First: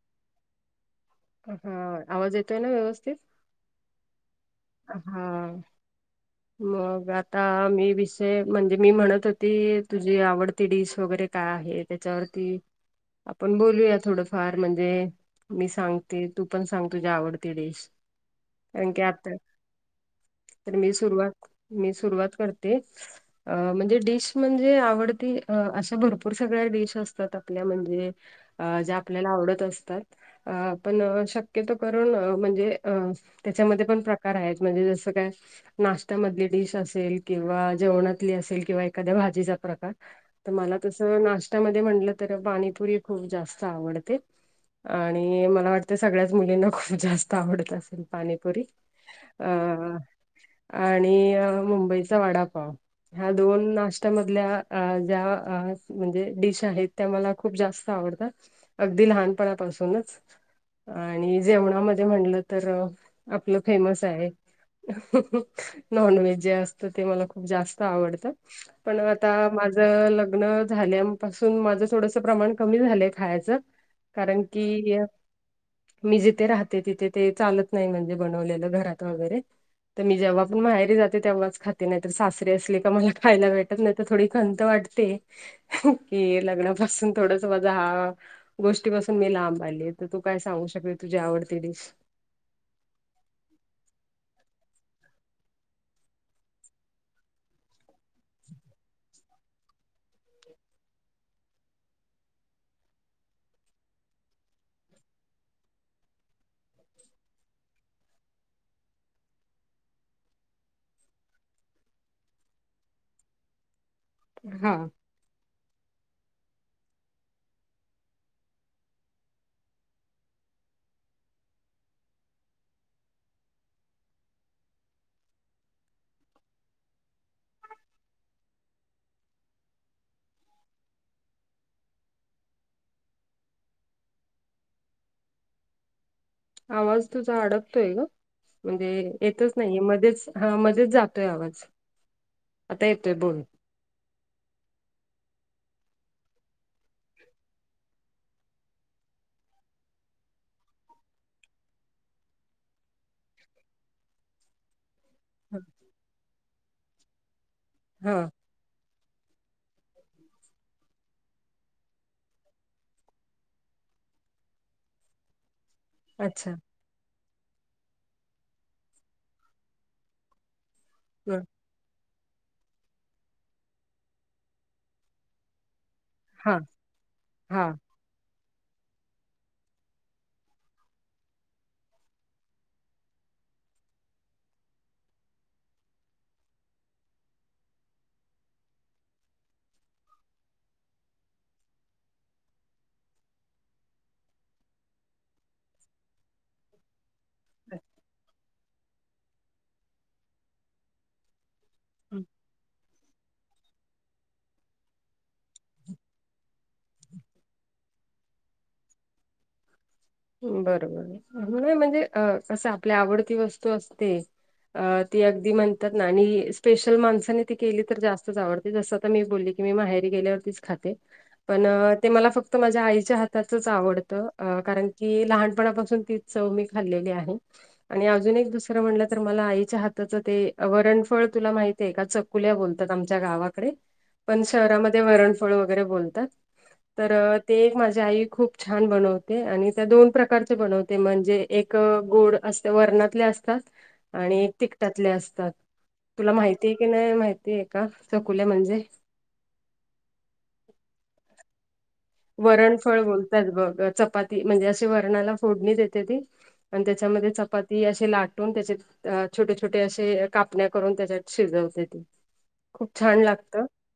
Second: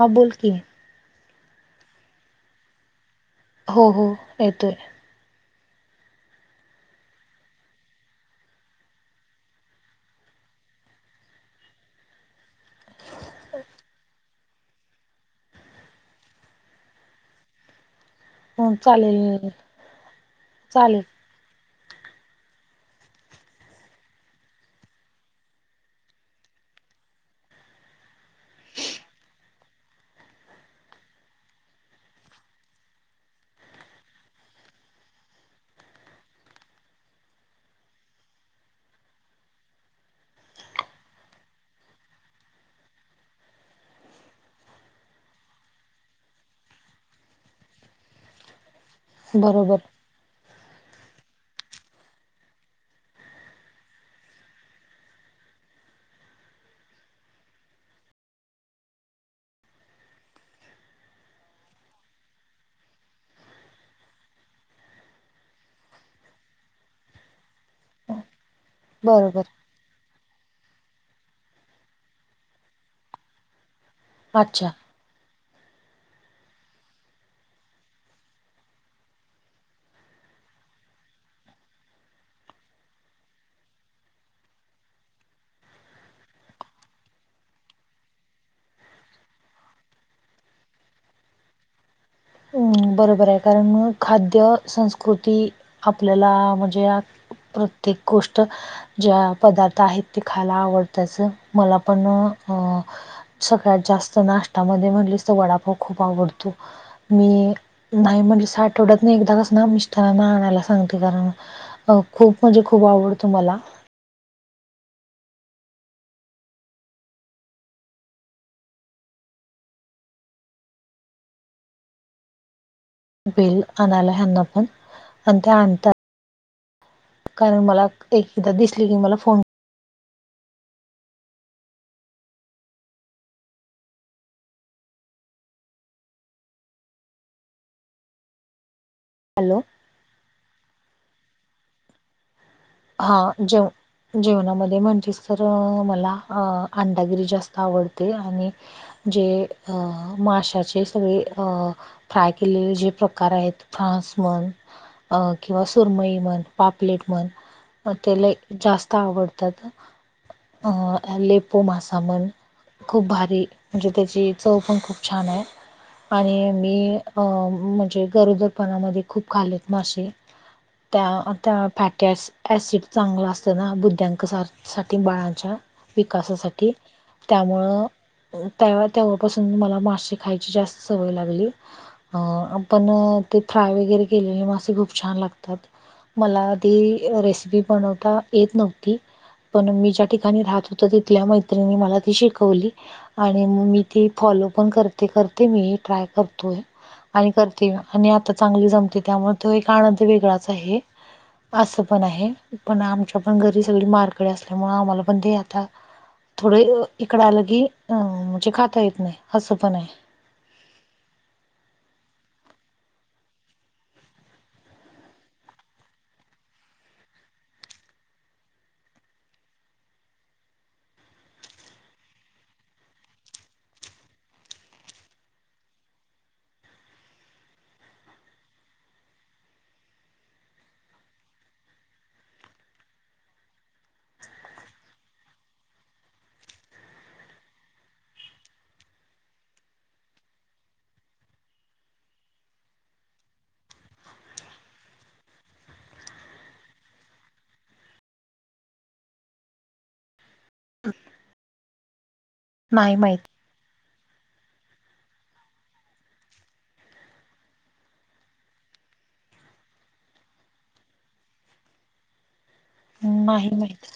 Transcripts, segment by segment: हां बोल की. हा आवाज येतोय ना व्यवस्थित? हो हो येतोय. हा म. मग आता मी विषय म्हणजे मी म्हणत होती तुझी आवडती डीश वगैरे का आहे त्याच्यावरती आपण बोलूया थोडंफार म्हणजे मी सांगते तू पण सांग तुझ्या आवडती डिश. हो कारण की आता चालेल. तर मी चालेल सुरुवात मी सुरुवात करते. अ म्हणजे डिश म्हणजे आवडती अशा भरपूर सगळ्या डिश असतात आपल्या म्हणजे अ ज्या आपल्याला आवडत असतात. अ पण शक्यतो करूण म्हणजे अ त्याच्यामध्ये पण प्र कार आहेत म्हणजे जसं काय? नाश्त्यामधली डिश असेल किंवा जेवणातली असेल किंवा एखाद्या भाजीचा प्रकार. तर मला तसं नाश्तामध्ये म्हटलं तर पाणीपुरी खूप जास्त आवडते. आणि मला वाटते सगळ्याच मुलींना खूप जास्त आवडत असेल पाणीपुरी. बरोबर. अ आणि मुंबईचा वडापाव. ह्या दोन नाशत्यामधल्या ज्या म्हणजे डिश आहेत. त्या मला खूप जास्त आवडतात अगदी लहानपणापासूनच. आणि जेवणामध्ये म्हटलं तर आपलं फेमस आहे. नॉनव्हेज जे असत ते मला खूप जास्त आवडत पण आता बरोबर मा माझं लग्न झाल्यापासून माझं थोडस प्रमाण कमी झालंय खायाचं. कारण अच्छा की मी जिथे राहते तिथे ते चालत नाही म्हणजे बनवलेलं घरात वगैरे तर मी जेव्हा पण माहेरी जाते तेव्हाच खाते नाही तर सासरी असले का मला खायला भेटत नाही तर थोडी खंत वाटते. ते कि लग्नापासून थोडच माझ हा. गोष्टीपासून मी लांब आली तर तू काय सांगू शकते तुझी आवडती डिश. बरोबर आहे कारण खाद्य संस्कृती आपल्याला म्हणजे प्रत्येक गोष्ट ज्या पदार्थ आहेत ते खायला आवडतच मला पण अं. सगळ्यात जास्त नाश््यामध्ये म्हणलेस तर वडापाव खूप आवडतो मी नाही म्हणजे साठवडत नाही एकदा कस ना मिस्टरांना आणायला सांगते कारण अ खूप म्हणजे खूप आवडतो मला हा. बिल आणायला ह्यांना पण आणि ते आणतात. कारण मला एकदा दिसली की मला फोन आवाज तुझा अडकतोय ग म्हणजे येतच हॅलो नाहीये मध्येच हा मजेच जातोय आवाज आता येतोय हा बोल जेऊ. जेवणामध्ये म्हणजेच तर मला अ अंडागिरी जास्त आवडते आणि जे अ माशाचे सगळे अ फ्राय केलेले जे प्रकार आहेत फ्रानस मण अ किंवा सुरमई म्हण पापलेट म्हण ते हा लै जास्त आवडतात अं लेपो मासा म्हण. खूप भारी म्हणजे त्याची चव पण खूप छान आहे. आणि अच्छा मी अं म्हणजे गरोदरपणामध्ये खूप खालेत मासे. त्या त्या फॅटी ॲसिड चांगला असत ना बुद्ध्यांक साठी बाळांच्या हा विकासासाठी त्यामुळं हा त्या तेव्हापासून मला मासे खायची जास्त सवय लागली. अं आपण ते फ्राय वगैरे केलेले मासे खूप छान लागतात. मला आधी रेसिपी बनवता येत नव्हती. पण मी ज्या ठिकाणी राहत होत तिथल्या मैत्रिणी मला ती शिकवली. आणि मग मी ती फॉलो पण करते करते मी ट्राय करतोय. आणि करते आणि आता चांगली जमते त्यामुळे तो एक आनंद वेगळाच आहे. असं पण आहे पण आमच्या पण घरी सगळी मारकडे असल्यामुळे आम्हाला पण ते आता थोडे इकडं आलं की अ म्हणजे खाता येत नाही हसं पण आहे. बरोबर म्हणजे अ कसं आपल्या आवडती वस्तू असते. अ ती अगदी म्हणतात ना आणि स्पेशल माणसाने ती केली तर जास्तच आवडत. जसं आ मी बोलली की मी माहेरी गेल्यावरतीच खाते. पण ते मला फक्त माझ्या आईच्या हातातच आवडतं कारण की लहानपणापासून ती चव मी खाल्लेली आहे. आणि अजून एक दुसरं म्हटलं तर मला आईच्या हाताचं ते वरणफळ तुला माहिती आहे का चक. कुल्या बोलतात आमच्या गावाकडे पण शहरामध्ये वरणफळ वगैरे बोलतात. तर ते माझ्या आई खूप छान बनवते आणि त्या दोन प्रकारचे बनवते म्हणजे एक गोड अस वर्णातले असतात. आणि तिकटातले असतात. तुला माहिती आहे की नाही माहिती आहे का सकुल म्हणजे नाही वरणफळ माहित बोलतात बघ चपाती म्हणजे अशी वरणाला फोडणी येते ती आणि त्याच्यामध्ये चपाती असे लाटून त्याचे अ छोटे छोटे असे कापण्या करून त्याच्यात शिजवते. खूप छान नाही लागत माहित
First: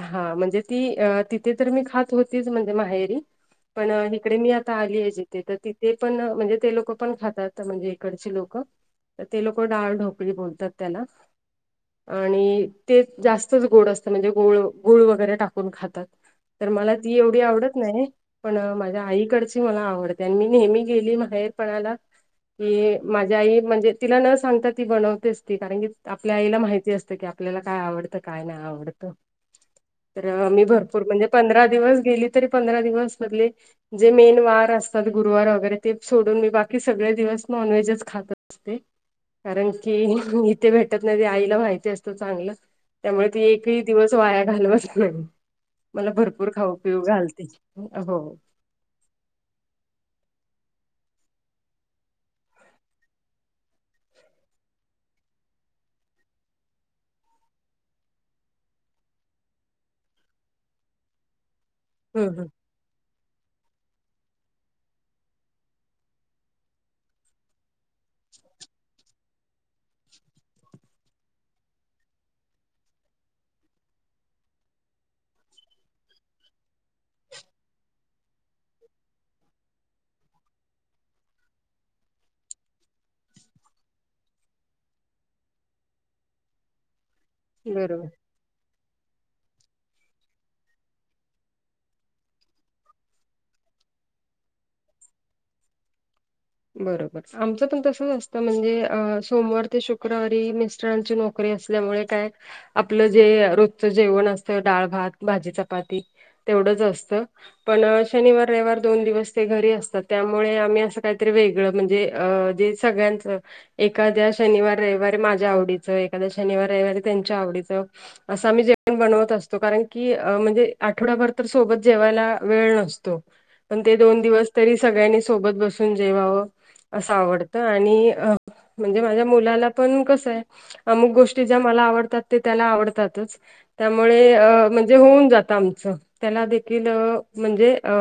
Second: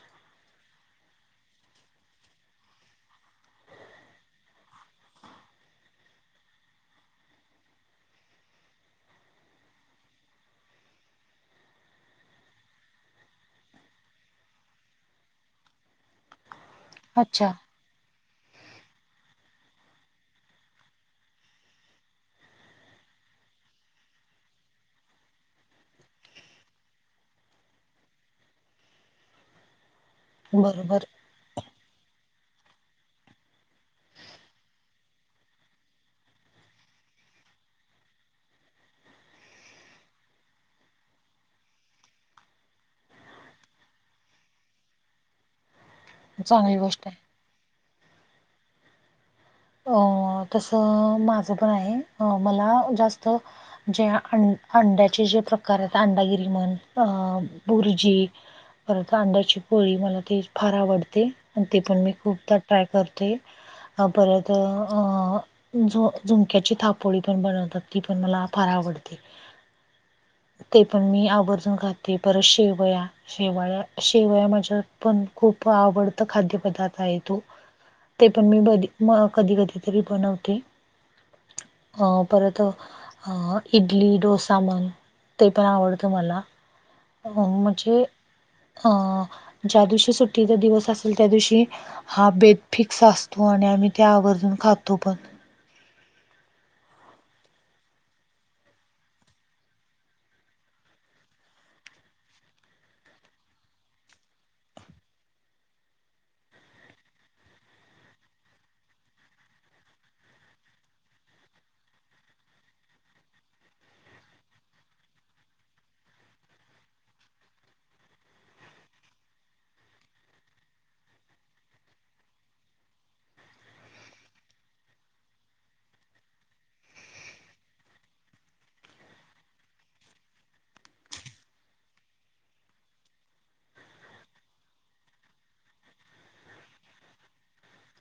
हा म्हणजे ती तिथे तर मी खात होत. तीच म्हणजे माहेरी पण इकडे मी आता आली आहे जिथे तर तिथे पण म्हणजे ते लोक पण खातात म्हणजे इकडचे लोक. ते लोक डाळढोकळी बोलतात त्याला आणि ते जास्तच गोड असत म्हणजे गोळ गोळ वगैरे टाकून खातात. तर मला ती एवढी अच्छा आवडत. नाही पण माझ्या आईकडची मला आवडते आणि मी नेहमी गेली माहेर पणाला की माझ्या आई म्हणजे तिला न सांगता ती बनवतेच ती कारण की आपल्या आईला माहिती असतं की ल्याला काय आवड काय नाही आवडत तर मी भरपूर बरोबर म्हणजे पं दिवस गेली तरी पंधरा दिवस मधले. जे मेन वार असतात गुरुवार वगैरे ते सोडून मी बाकी सगळे दिवस नॉनव्हेजच खात. कारण की इथे भेटत नाही आईला माहिती असतं चांगलं. त्यामुळे तू एकही दिवस वाया घालवत नाही मला भरपूर. भरपूर खाऊ चांगली पिऊ गोष्ट आहे घालते हो. अ तसं माझं पण आहे अ मला जास्त. जे अं अंड्याचे जे प्रकार आहेत अंडागिरी म्हण अ बुर्जी. परंत अंड्याची पोळी मला ते फार आवडते आणि ते पण मी हम्म हम्म खूपदा ट्राय करते. हा परत झु झुमक्याची थापोळी पण बनवतात ती पण मला फार आवडते. [inaudible] [unintelligible] [unintelligible] [inaudible] ते पण मी आवर्जून खाते परत शेवया. शेवाळ्या शेवया माझ्या पण खूप आवडत खाद्यपदार्थ आहे तो. ते पण मी ब कधी कधी तरी बनवते. अ परत. अ इडली डोसा मन ते पण आवडतं मला. अ म्हणजे बरोबर अ ज्या दिवशी सुट्टीचा दिवस असेल त्या दिवशी. हा बेेत फिक्स असतो आणि आम्ही त्या आवर्जून खातो पण. बरोबर आमच पण तस असतं म्हणजे सोमवार ते शुक्रवारी मिस्टरांची नोकरी. क असल्यामुळे काय आपलं जे रोजचं जेवण असतं डाळ भात भाजी चपाती तेवढंच असतं पण शनिवार रविवार दोन दिवस ते घरी असतात त्यामुळे आम्ही असं काही,, वेगळं म्हणजे जे सगळ्यांचं. एखाद्या शनिवार रविवारी माझ्या आवडीचं, एखाद्या शनिवार रविवारी त्यांच्या आवडीचं. असं आम्ही जेवण बनवत असतो कारण की म्हणजे आठवड्याभर तर सोबत जेवायला वेळ नसतो. पण ते दोन दिवस तरी सगळ्यांनी सोबत बसून जेवावं. असं आवडतं आणि म्हणजे माझ्या मुलाला पण कसं आहे. अमुक गोष्टी ज्या मला आवडतात ते त्याला आवडतातच. त्यामुळे म्हणजे होऊन जातं आमचं. त्याला देखील म्हणजे अ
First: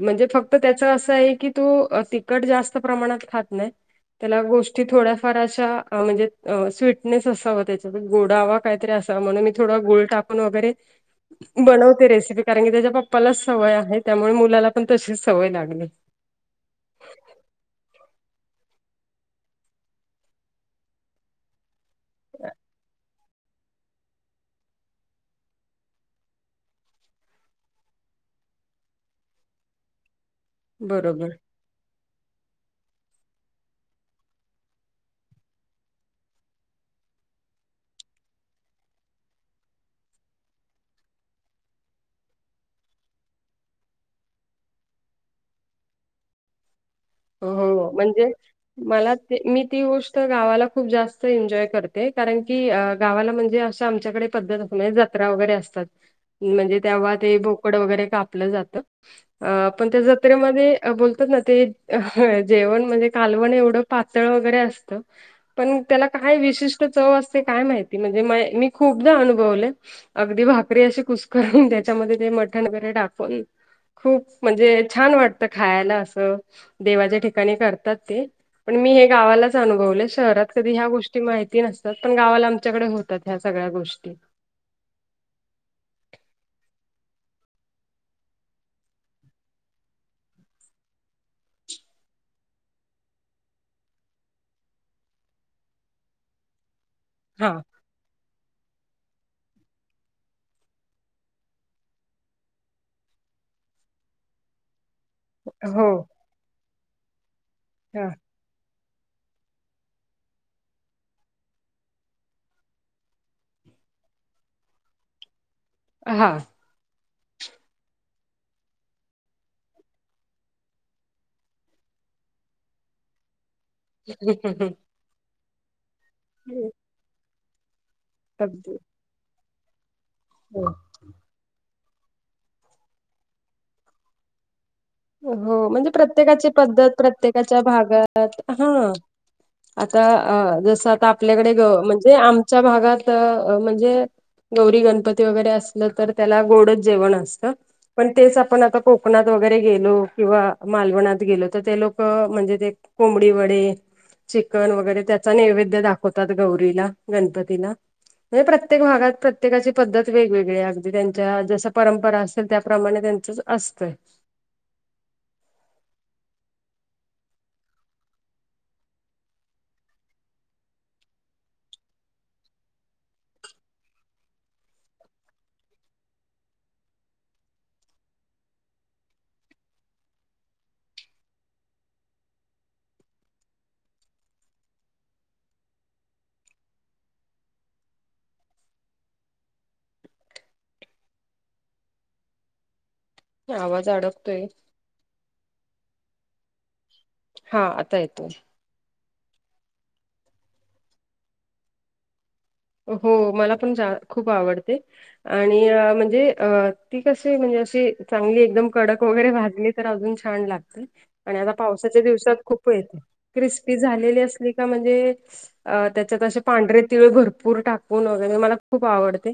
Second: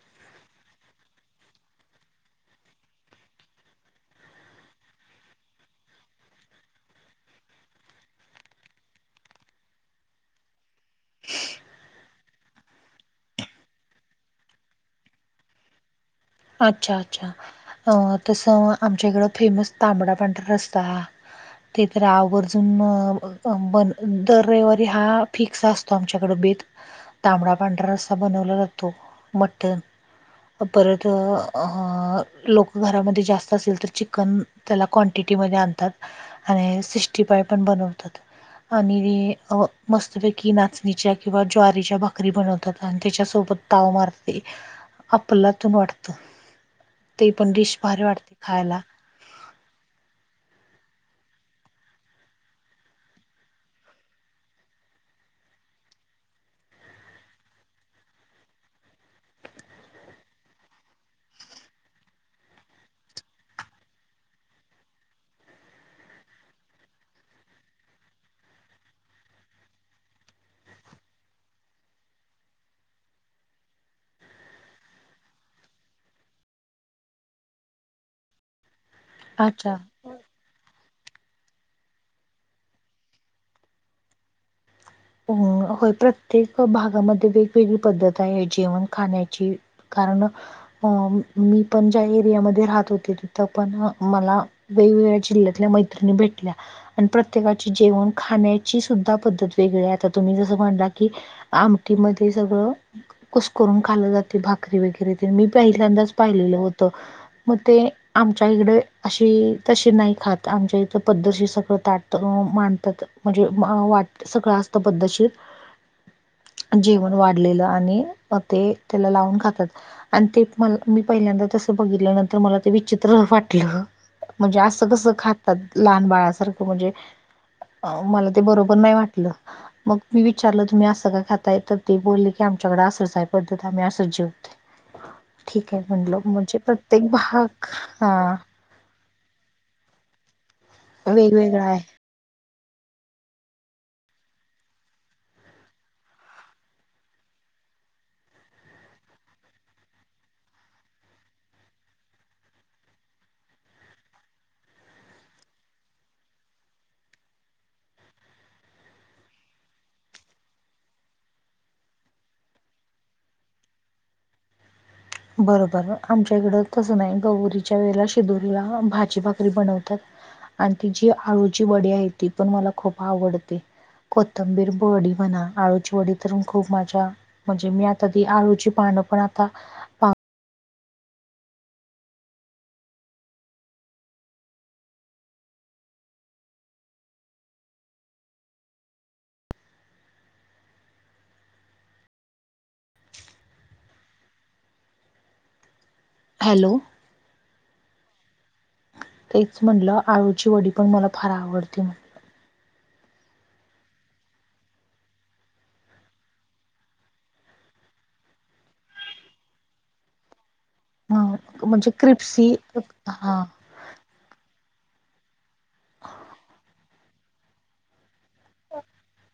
म्हणजे फक्त त्याच असं आहे की,, तू तखट जास्त प्रमाणात खात नाही. त्याला गोष्टी थोड्याफार अशा म्हणजे स्वीटनेस असावा त्याचा गोडावा. काहीतरी अस म्हणून मी थोड गळ टाकून वगैरे बनवते रेसिपी कारण की त्याच्या पप्पालाच सवय आहे त्यामुळे मुलाला पण तशीच सवय लागली. अच्छा अच्छा अ तसं आमच्या इकड फेमस तांबडा पांढरा रस्ता ते तर आवर्जून. बन दर रविवारी हा फिक्स असतो आमच्याकड बेत. तांबडा पांढरा रस्ता बनवला जातो मटण परत, बरोबर अ लोक घरामध्ये जास्त असेलव तर चिकन त्याला क्वांटिटीमध्ये आणतात. आणि सिष्टी पाय पण बनवतात. आणि मस्तपैकी नाचणीच्या किंवा ज्वारीच्या भाकरी बनवतात आणि त्याच्यासोबत. ताव मारते आपला तून वाटत. ते पण डिश हो भारी म्हणजे वाटते खायला. मला मी ती गोष्ट गावाला खूप जास्त एन्जॉय करते कारण की गावाला म्हणजे अशा आमच्याकडे पद्धत हो जत्रा वगैरे असतात म्हणजे तेव्हा ते बोकड वगैरे कापलं जातं. अ पण त्या जत्रेमध्ये बोलतात ना ते. जेवण म्हणजे कालवण एवढं पातळ वगैरे असतं. पण त्याला काय विशिष्ट चव असते काय माहिती म्हणजे मी खूपदा अनुभवले. अगदी भाकरी अशी कुसकरून त्याच्यामध्ये ते मठण वगैरे टाकवून. खूप म्हणजे छान वाटतं खायला असं. देवाच्या ठिकाणी करतात ते पण मी हे गावालाच अच्छा. अनुभवले शहरात. कधी ह्या गोष्टी माहिती नसतात पण गावाला आमच्याकडे होतात ह्या सगळ्या गोष्टी. अ होय प्रत्येक भागामध्ये वेगवेगळी पद्धत आहे जेवण खाण्याची. कारण अ मी पण ज्या एरियामध्ये राहत होते तिथं पण मला. वेगवेगळ्या जिल्हतल्या मैत्रिणी भेटल्या आणि हा प्रत्येका जेवण खाण्याची सुद्धा पद्धत. वेगळे आता तुम्ही जसं म्हणला कि आमटीमध्ये सगळं. कुसकरून खाल जाते भाकरी वगैरे. मी हो पहिल्यांदाच पाहिलेलं होत मग ते हा आम आमच्या इकडे अशी तशी नाही खात आमच्या इथ पद्धशी सगळं ताटत मांडतात. म्हणजे व वाटत सगळं असत पद्धशीर. हा. जेवण वाढलेलं आणि ते त्याला लावून खातात. आणि ते म मी पहिल्यांदा तसं बघितलं नंतर मला ते विचित्र वाटलं. म्हणजे असं कसं खातात लहान बाळसारखं म्हणजे. मला ते बरोबर अगदी. नाही वाटलं मग मी विचारलं हो तुम्ही असं का खाता. तर ते बोलली की आमच्याकडे असच आय पद्धत आम्ही असच जेवतोय. हो ठीक आहे म्हणजे म्हणलं प्रत्येकाची म्हणजे पद्धत प्रत्येक प्रत्येकाच्या भाग हा भागात ना. हा,, आता,, जस आता आपल्याकडे वेगवेगळा ग आहे म्हणजेऽ जे आमच्या भागात म्हणजे. गौरी गणपती वगैरे असलं तर त्याला गोडच जेवण असतं. पण तेच आपण आता कोकणात वगैरे. गेलो किंवा मालवणात गेलो तर ते लोक म्हणजे ते कोंबडी वडे. चिकन वगैरे त्याचा नैवेद्य दाखवतात गौरीला गणपतीला. म्हणजे प्रत्येक भागात प्रत्येकाची पद्धत वेगवेगळी अगदी त्यांच्या जस परंपरा असेल त्याप्रमाणे त्यांचं. असतय. बरोबर आमच्या इकडं तसं नाही गौरीच्या वेळेला शिदोरीला भाजी भाकरी बनवतात. आणि ति जी आळूची वडी आहे ती पण मला खूप आवडते. कोथंबीर वडी म्हणा आळूची वडी तरण खूप माझ्या. म्हणजे मी आता ती आळूची पानं पण आता पाक. आवाज अडकतोय. हॅलो. हा आता येतोय. तेच म्हटलं आळूची वडी पण मला फार आवडते. हो मला पण जा खूप आवडते. आणि म्हणजे अ ती कशी म्हणजे अशी चांगली एकदम कडक वगैरे भाजली. तर अजून छान लागत आणि आता हां. म्हणजे पावसाच्या दिवसात क्रिप्सी खूप येते हां. क्रिस्पी. कि झालेली असली का म्हणजे त्याच्यात अस पांढरे तिळ भरपूर टाक. कुन वगैरे मला खूप आवडते.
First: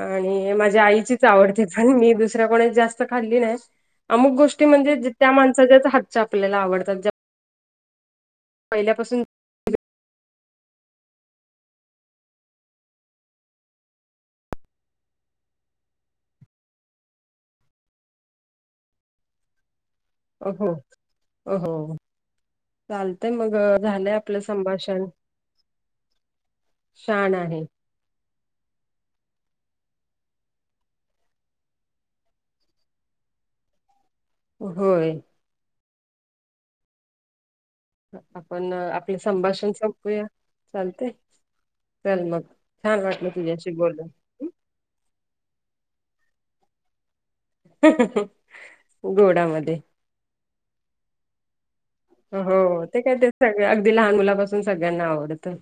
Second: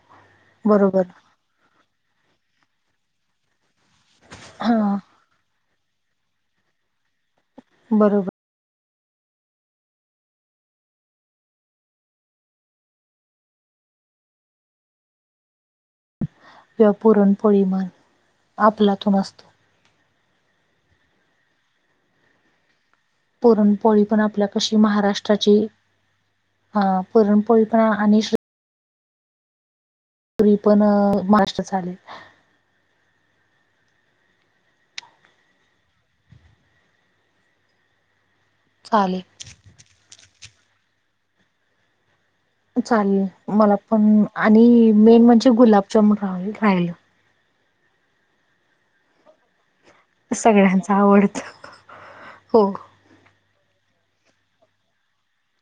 आणि माझ्या बरोबर. आईचीच आवडते पण मी दुसऱ्या कोणी जास्त खाल्ली नाही. अमुक गोष्टी म्हणजे हां. त्या माणसाच्याच हातच्या आपल्याला आवडतात ज्या. बरोबर. पहिल्यापासून. किंवा पुरणपोळी मण आपलातून असतो. अ हो अ हो चालतय. पुरणपोळी पण आपल्या कशी महाराष्ट्राची. हा छान आहे. पुरणपोळी पणा आणि शू री पण मास्र झाले. होय, आपण आपले चालेल संभाषण संपवूया चालतय चल मग. छान चालेल वाटलं तुझ्याशी मला पण बोलून आणि मेन म्हणजे गुलाबजामन रा राहिल. हम्म हम्म गोडामध्ये. सगळ्यांच आवडत. हो ते काय ते सगळ अगदी लहान मुलापासून सगळ्यांना आवडतं.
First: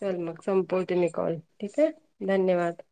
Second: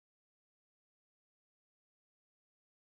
चल मग संपवते मी कॉल ठीक आहे धन्यवाद.